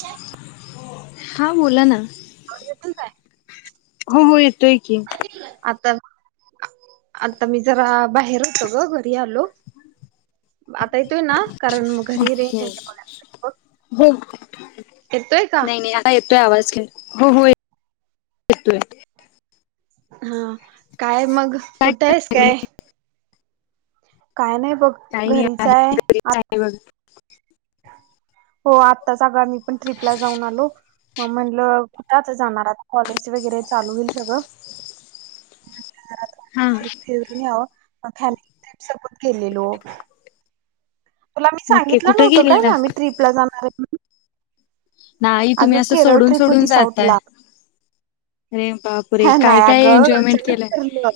जय हां बोला ना? हो हो येतोय की. आता मी जरा बाहेर होतो ग घरी आलो. आता येतोय ना कारण मग घरी रेंज ओके आहे का [unintelligible] येतोय का नाय नाय आा येतोय आवाज ख हो होे ये येतोय. हा. काय मग काय कुठं हायस करताय तुम्ही? काय? काय नाही बघ काही नाही घरीच आहे हाय आ घरीच आहे बघ. हो आत्ताच आम्ही मी पण ट्रीपला जाऊन आलो म्हणलं कुठ आता जाणार आता कॉलेज वगैरे चालू होईल सगळं. [unintelligible] हा फी फीरुन याव [unintelligible] गेलेलो. तुला मी ओके सांगितलं कुठे नव्हतं गेलेला? काय आम्ही ट्रीपला जाणार आहे म्ह नाही तुम्ही असं केरळ सोडून ट्रिप सोडून होती जातय साऊथला अरे बापरे ह काय नाही काय अगं एन्जॉयमेंट अचानक केलाय? ठरलं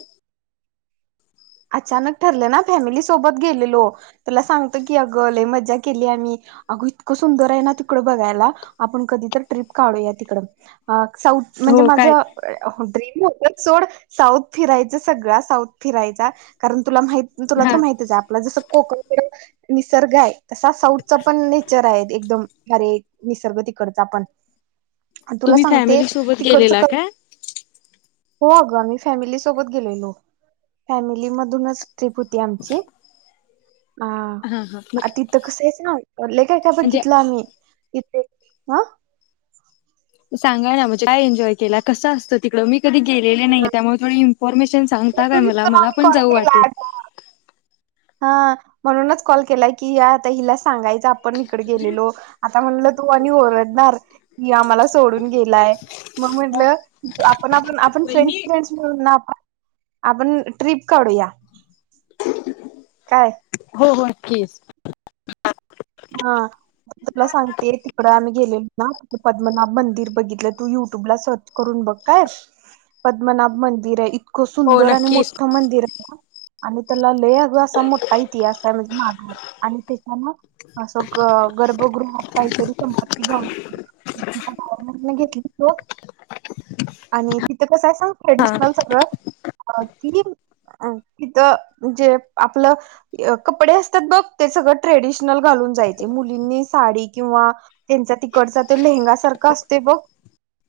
अचानक ठरलं ना फॅमिली सोबत गेलेलो तुला सांगत की अग लय मजा केली आम्ही अगं इतकं सुंदर आहे ना तिकड बघायला आपण कधी तर ट्रीप काढूया तिकड अं साऊथ म्हणजे हो काय माझं अ अ ड्रीम हो ते सोड साऊथ फिरायचं सगळा साऊथ फिरायचा. कारण तुला माहित तुला तर हा माहतीच हाय आपला जसं कोकण कड निसर्ग हाय तसा साऊथचा पण नेचर आहे एकदम अरे निसर्ग तिकडचा पण आणि तुला तुम्ही सांगते फॅमिली सोबत गेलेला तिकडचं काय? हो अगं आमही फॅमिली सोबत गेलेलो फॅमि ल्लीमधूनच ट्रीप होती आमची हा तिथं कसं हेच नव्हत लय काय काय म्हणजे बघितलं आम्ही. इथे हं सांगाय नाय म्हणजे काय एन्जॉय केला कसं असतं तिकडं मी कधी गेलेले नाही त्यामुळे थोडी इन्फॉर्मेशन सांगता काय मला मला पण कॉल जाऊ केला वाटेल. हा म्हणूनच कॉल केलाय की या आता हिला सांगायच आप आपण इकडे गेलेलो आता म्हटलं तू आणि ओरडणार, की आम्हाला सोडून गेलाय, मग म्हटलं आपण, आपण, आपण फ्रेंड्स, वहिनी फ्रेंड्स म्हणून ना आप आपण ट्रिप कढूया. काय? हो होय की. हा तुला सांगते, तिकड आम्ही गेलेलो ना पद्मनाभ मंदिर बघितलं तू युट्यूब ला सर्च करून बघ काय. पद्मनाभ मंदिर आहे इतकं हो सुंदर आणि नक्कीच मोठं मंदिर हाय आणि त्याला लई आग असा मोठा इत्यास हाय, म्हणजे माघार आणि त्याच्याना अस ग गर्भगृहात काहीतरी संपत्ती गावली गवर्मेंटने घेतली सोड आणि तीत कसाय सांग हा ट्रेडिशनल सगळं [unintelligible] तिथ जे आपलं कपडे असत्यात बघ ते सगळं ट्रॅडिश ऑपशन घालून जायची मुलींनी साडी किंवा त्यांचा तिकडचा तो लेहंगा सारखा असतोय बघ,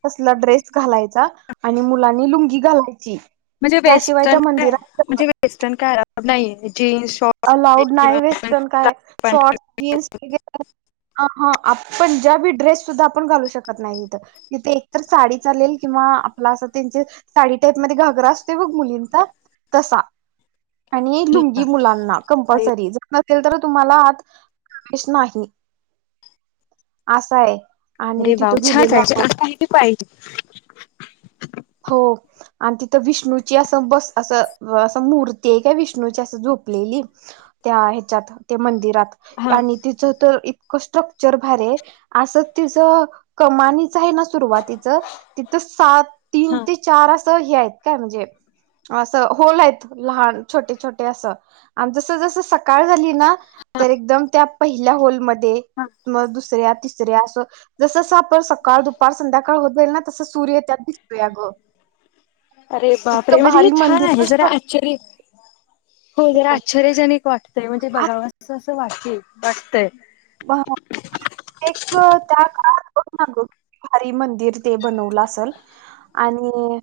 तसला ड्रेस घालायचा आणि मुलांनी लुंगी घालायची. म्हजे त्याशिवाय त्या वेस्टर्न मंदिरात काय वेस्टर्न काय आलावूड नायां. अलाउड नाही वेस्टर्न काय शॉर्ट जीन्स [unintelligible] हं हा आपण त्यावेळी ड्रेस आपण घालू शकत नाई इथ इथे एक साडी चालेल किंवा आपला असा त्याचं साडी टाईप घागरा असतोय ब मुलींचा तसा. आणि लुंगी मुलांना ना पाहिजे. कंपलसरी तर तुम्हाला आत प्रवेश नाही आस हाय. [unintelligible] पाहिजे. हो आणि तिथं विष्णूची असं बस असं अस मूर्ती हाय काय विष्णूची अस झोपलेली त्या हे च्यात मंदिरात. हा आणि तिचं तर इत इतकं स्ट्रक्चर भारी हाय अस तीज कमानीच हायना सुरवातीच तिथ साप तीन हा ते चार असं हे हायत. काय म्हणजे अस होल हाईत लहान छोटे छोटे असं आणि जस जस सकाळ झाली ना हा तर एकदम त्यात पहिल्या होल मध ते हा मग दुसऱ्यात तिसऱ्या आसं जस साप तर सकाळ दुपार संध्याकाळ होत जाईल ना तसं सूर्य त्यात दि अरे बापरे इतकं म्हणजे हे भारी छान आहे. मंदिरच जरा आश्चर्य हो जरा स्ट्रक्चर आश्चर्यजनिक वाटत्यय. ते बघावं असं सं वाट ते मस्त हाय. एक वेळ ताक. [unintelligible] भारी मंदिर ते बनवलं आसल आणि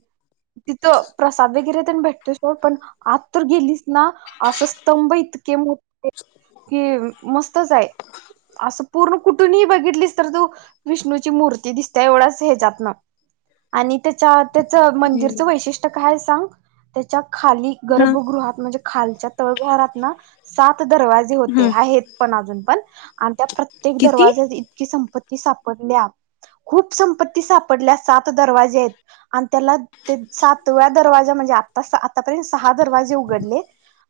तिथ प्रसाद वैगरे तेन भेटतो सोड पण आत तर गेलीसं ना आस स्तंभ इतके मोठे कि मस्तच हाय आसं पूर्ण कुठून ही बघितलीस तर तू विष्णूची मूर्ती दिसत्या, एवढाच हे ज्यात न आणि ते च्यात तेचं हम्म. मंदिरचं वैशिष्ट काय सांग? ते चक खाली हा गर्भगृहात म्हजे खालच्यात तळ घरात ना सात दरवाजे होते हा आहेत पण आजून पण [inaudible] ते एक किती? दरवाजा इतकी संपत्त ती सापडल्या खूप संपत्ती सापडल्या सात दरवाजे हायत आणि त्याला ते सातव्या दरवाजा म्हणजे आता आतापर्यंत सहा दरवाजे उघडले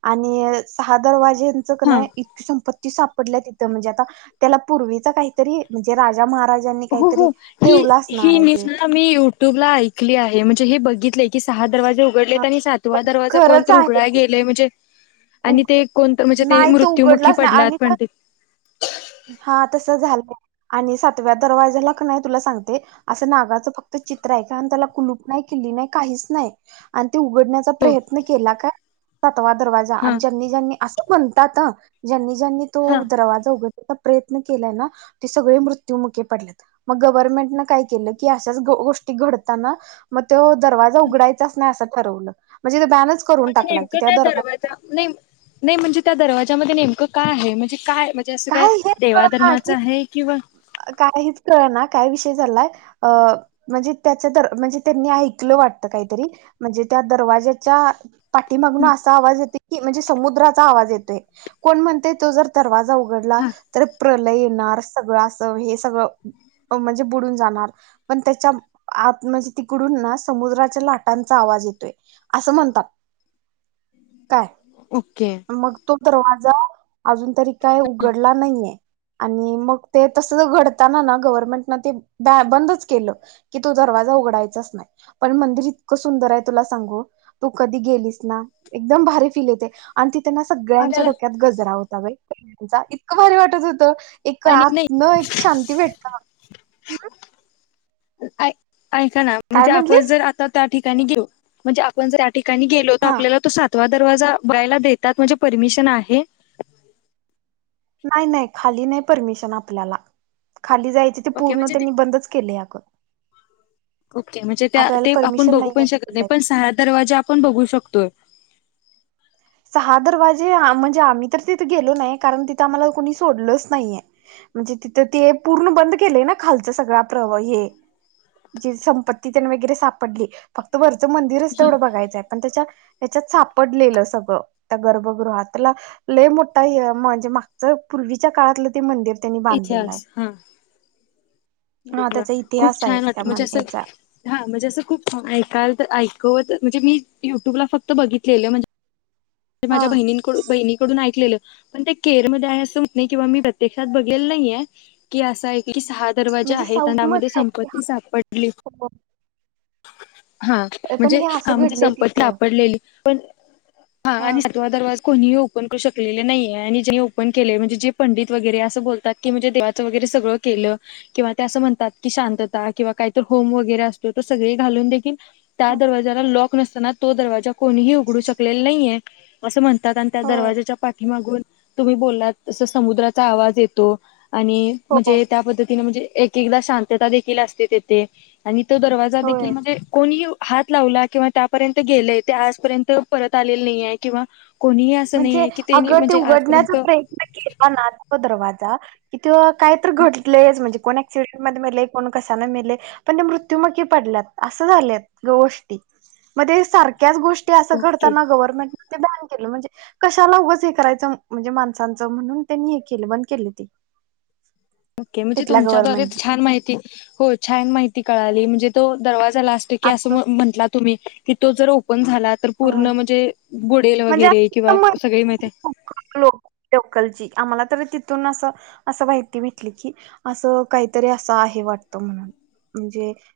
आणि सहा दरवाजे तेंच हा कने इतकी संपत्त ती सापडल्या तिथं म्हणजे आता त्याला पूर्वीचा काहीतरी म्हणजे राजा महाराज हो हो ही ही न्यूज ते ना मी युट्यूबला ऐकली आहे. हे बघितय की सहा दरवाजे उघडलेत आणि सातवा दरवाजा खरंच कोणतर आहे उघडायला ते गेलय म्हणजे आणि ते कोणतर म्हणजे ते नाही तो मृत्युमुखी उघडलाच नाही पडल्या आणि पण ते हा तस झालंय आणि सातव्या दरवाज्याला क नाय तुला सांगते असं नागाच फक्त चित्र हाय काय त्याला कुलूप नाही किल्ली नाही काहीच नाही आण ते उघडण्याचा हो प्रयत्न केला काय तवा दरवाजा आणि हा. ज्यांनी ज्यांनी आस म्हणतात अ ज्यांनी ज्यानी तो हा दरवाजा उघड प्रयत्न केलाय ना ते सगळे मृत्यूमुखी पडलेत मग गव्हनमेंट का केलं की अशच गोष्टी घडताना मग तो दवाज उघडायचाच नाही असा ठरवला म्हणजे बॅनच करून म्हणजे टाकला की नेमकं त्या काय दरवाजा नाय नाय म्हणजे त्या दरवाज त्यामध्ये नेमकं काय आहे म्हणजे काय? म्हणजे असं काय हेच कळ ना देवाधर्माचं कि आहे किंवा काय हेच कळ ना काय विषय झालाय अ म्हणजे त्याच दर म्हणजे त्यांनी ऐकलं वाटत काहीतरी म्हणजे त्या दरवाजच्या पाठीमागुण असा आवाज येतोय की म्हणजे समुद्राचा आवाज येतोय कोण म्हणतंय तो जर दवाजा उ उघडला हा तर प्रलय येणार सगळं असं हे सगळं म्हणजे बुडून जाणार पण त्याच्या आत म्हणजे तिकडून ना समुद्राच्या लाटांचा आवाज येतोय असं म्हणतात. काय ओके मग तो दरवाजा अजून तरी काय उ घडला नइयेय आणि मग ते तसंच घडताना ना गवर्नमेंट ते दार बंदच केलं की तो दरवाजा उघडायचाच नाय पण मंदिर इतकं सुंदर हाय तुला सांगू तु कधी गेलीस ना एकदम भारी फील येतय आणि ती ते ना सगळ्यांच्या आपल्याला डोक्यात गजरा होता बाई. [inaudible] जा इतकं भारी वाटत होतं एक आणि नाही आतन एक शांती भेटत् ऐ ऐका ना म्हणजे आपण म्हटलीस? जर आता त्या ठिक त्यांनी घेऊ म्हणजे आपण जरी आ ठिकाणी गेलो तर हा आपल्याला तो सात तवा दरवाजा बघायला देतात म्हणजे परमिशन आहे? नाय ना खाली नाय परमिशन आपल्याला. खाली जायचे ते ओके पूर्ण म्हणजे ते, त्यांनी बंदच केले अगं ओके म्हणजे त्या आपल्याला ते आपण परमिशन बघू नाही पण आहे शकत तिथे नाही. पण जायची. सहा दरवाजे आपण बघू शकतोय. सहा दरवाजे आ म्हणजे आम्ही तर तिथे गेलो नाही. कारण तिथं आम्हाला कोणी सोडलच नाहीये. म्हणजे तिथ ते पूर्ण बंद केलेय ना खालचा सगळा प्रव हे जी संपती तेन वगैरे सापडली. फक्त वर चं मंदिरच तेवढं बघायचं आहे पण त्याच्या त्याच्यात सापडलेलं स त्या गर्भगृहातला लय मोठा हे म्हणजे मागचं पूर्वीच्या काळातलं ते मंदिर त्यांनी बांधलेलं इतिहास आहे हा. हा अर त्याचा खूप इतिहास आहे छान वाट त्या म्हणजे मन असं याचा हा म्हणजे असं खूप ऐकायल, तर ऐक हो ते म्हणजे मी युट्यूबला फक्त बघितलेलं म्हणजे हा माझ्या बहिणीनंकडू बहिणीकडून ऐकलेलं. पण ते केर मध्ये आहे असं होत नाही किंवा मी प्रत्यक्षात बघल नाहीये की असा सहा दरवाजे म्हणजे आहेत अन् साऊथ त्यामध्ये मध्ये आहे संपत्ती सापडली. [unintelligible] हा पण म्हणजे हे हा असं म्हणजे घडलंय संपत्ती तिथं सापडलेली पण, हा आणि सातवा दरवाजा कोणीही ओपन करू शकलेलं नाही आहे, आणि ज्यांनी ओपन केले म्हणजे जे पंडित वगैरे असं बोलतात की म्हणजे देवाचं वगैरे सगळं केलं किंवा ते असं म्हणतात की शांतता किंवा कायतर होम वगैरे असतो तर सगळे घालून देखील त्या दरवाजाला लॉक नसतना तो दरवाजा कोणीही उघडू शकलेल नाहीये. असं म्हण तात आणि त्या होय दरवाज्याच्या पाठीमागून तुम्ही बोललात तसा समुद्राचा आवाज येतो. आणि हो म्हणजे त्या पद्धतीने म्हणजे एक एकदा शांतता देखील असते तेथे आणि तो दरवाजा देखील होय म्हणजे कोणी ही येउ हात लावला किंवा त्यापर्यंत गेलेय ते आजपर्यंत परत आलेले नाहीये. किंवा म्हणजे अगं ते म्हणजे उघडण्याचा आजपर्यंत प्रयत्न केला ना तो दरवा जा तिथं काय तर घटलंयच म्हणजे कोणी [unintelligible] मध्येे मेले कोण कशानं मेले पण ते मृत्यूमखी पडल्यात असं झाल्यात गोष्टी. म ते सार त्याच गोष्टी असं ओके घडतांना गव्हरमेंट ते बॅन केल म्हणजे कशाला उगंच हे करायचं म्हणजे माणसांचं म्हणून त्यांनी हे केलं बंद केली ते ओके म्हणजे तुमच्या द्वारे छान माहीती हो छान माहीती कळा नाई म्हणजे तो दरवाजा प्लास्टीके अस म्हंटला तुम्ही. कि तो जर ओ पन झाला तर होय पुर्ण म्हणजे बुडेल म्हणजे वगैरे किंवा सगळी माहिती [inaudible] लोकल ची आम्हाला तर तिथून अस असं माहिती भेटली की अस काहीतरी अस आहे वाटत म्हणुन.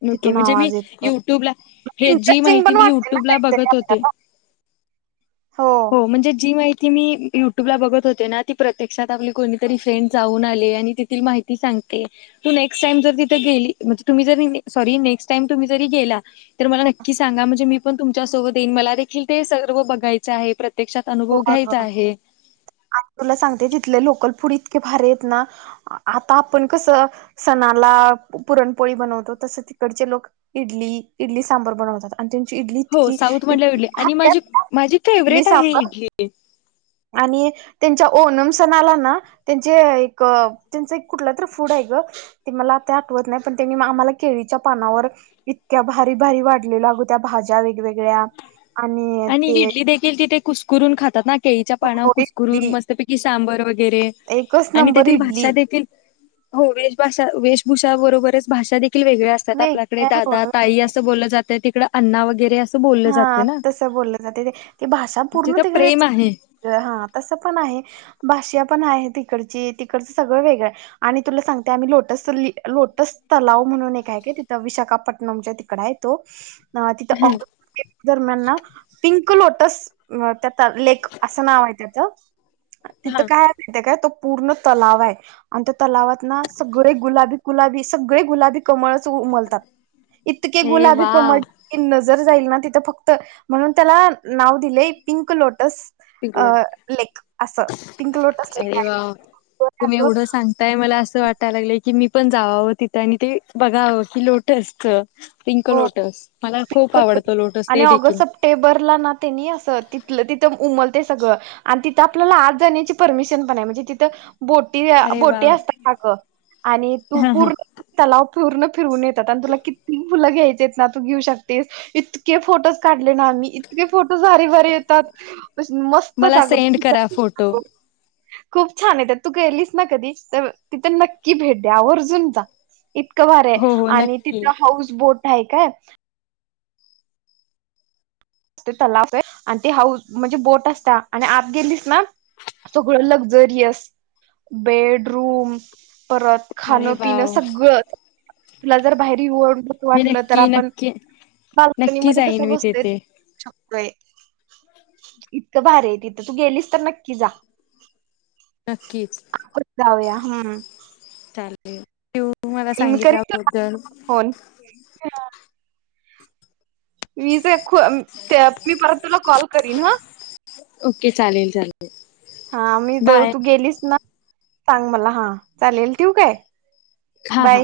नोके म्हणजे मी युट्यूबला हे जी इंटरेस्टिंग माहिती पण मी वाटतय ना युट्यूबला कायतरी बघत होते आपल्याला. हो म्हणजे जी माहि ती मी युट्यूबला बघत होते ना ती प्रत्यक्षात आपली कोणीतरी फ्रेंड जाऊन आलीये आणि तिथील माहिती सांगते तू नेक्स्ट टाइम जर तिथ गेली म्हणजे तुम्ही जरी सॉरी नेक्स्ट टाइम तुम्ही जरी गेला तर मला नक्की सांगा म्हणजे मी पण तुमच्या सोबत येईन मला देखील ते सर्व बघाय च आहे प्र हो अग आणि तुला सांगते तिथलं लोकल फूड इ भारी आहेत ना आता आपण कसं सणाला पुरणपोळी बनवतो तसं तिकडचे लोक इडली इडली सांबर बनवतात. आणि त्यांची इडली हो इतकी साऊथ मधल्या इतकी इडल्या आणि भारी माझी असते ना माझी इडली फेवरेट आहे सांबर इडली. ये. आणि त्यांच्या ओणम सणाला ना त्यांचे एक त्यांचं एक कुठलं तर फूड आहे ग ते मला आता आठवत नाही पण त्यांनी आम्हाला केळीच्या पानावर इतक्या भारी भारी वाढलेलं अग त्या भाज्या वेगवेगळ्या आणि इडली देखील तिथे कुसकरून खातात ना. केळीच्या पानावर कुसकरून एक मस्तपैकी सांबर वगैरे एकच आणि नंबर तेथील इडली भाषा देखील हो वेशभाषा वेशभूषाबरोबरच भाषा दे खील वेगळ्या असतात, आपल्याकडे वेगळ्या दादा ताई असं बोललं जातयं, ति अण्णा वगैरे असं बोललं हा जातयं ना. तसं बोललं जातयं ते ती भाषा पूर्ण जिथं तिकड प्रेम आहे हा तस पण आहे. भाषा पण आहे तिकडची, तिकडचं सगळं वेगळं आहे, आणि तुला सांगते आम्ही लोटस ली लोटस तलाव म्हणून एक आहे काय तिथं, विशाखापट्टणमच्या तिकडं आहे तो. हा तिथं ऑ दरम्यान ना पिंक लोट तस्स अ त्यात लेख असं नाव आहे त्याचं. हा तिथं काय हाय माहिताय काय तो पूर्ण तलाव आहे. आणि त्या तलावात ना सगळे गुलाबी गुलाबी सगळे गुलाबी कमळच उमलतात, इतके अरे गुलाबी वा कमळ की नज जाईल ना तिथं फक्त, म्हणून त्याला नाव दिलंय पिंक लोटस. अ पिंकलोड लेक असं, पिंक लोटस लेक अरे वा आहे. [unintelligible] कि मी पण जावावं तिथं आणि ते बघावं की लोटसच पिंक हो लोटस मला खूप आवडतं लोटस आणि ते ऑगस्ट देखील सप्टेंबरला ना तेनी अस तिथल तिथं उमलं ते सगळं आणि तिथ आपल्याला आत जाण्याची परमिशन पण आहे म्हणजे तिथं, बोटी, अ अरे वा बोटी असतात अगं आणि तू हा हा पूर्ण तलाव पूर्ण फिरून येत जाताना तुला किती तुला घ्यायचे ना तू घेऊ शकतेस इतके फोटोज काढले ना आम्ही, इतके फो भारी भारी येतात मस्त मला अग सेंड करा फोटो [unintelligible] खूप छान आहे. तू गेलीस ना कधी तर तिथं नक्की भेट द्या आवर्जून जा. इतकं भारी आहे. हो हो आणि नक्की तिथलं हाऊस पोट हाय काय? ते तलाव ये आणि ते हाऊस म्हणजे बोट असता आणि आत गेलीस ना सगळं लक्झरीएस बेड रूम परत अरे खाणं वा पिणं सगळं तुला जर बाहेर येऊ [unintelligible] मी वाटलं तर नक्की आपण नक्की नक्की बाल्कनीमध्ये कस जाईन मी बसतोय तेथे [unintelligible] इतकं भारी आहे तिथं तू गेलीस तर नक्की जा. नक्कीच. हा [unintelligible] चालेल ठेवू तु मला करीन तुला सांगितल्याबद्दल फोन मी जे खू अ ते मी परत तुला कॉल करीन ह ओके चालेल चाले हा मी जव तू गेलीस ना सांग मला हा चालेल ठेवू काय? हा, बाय हा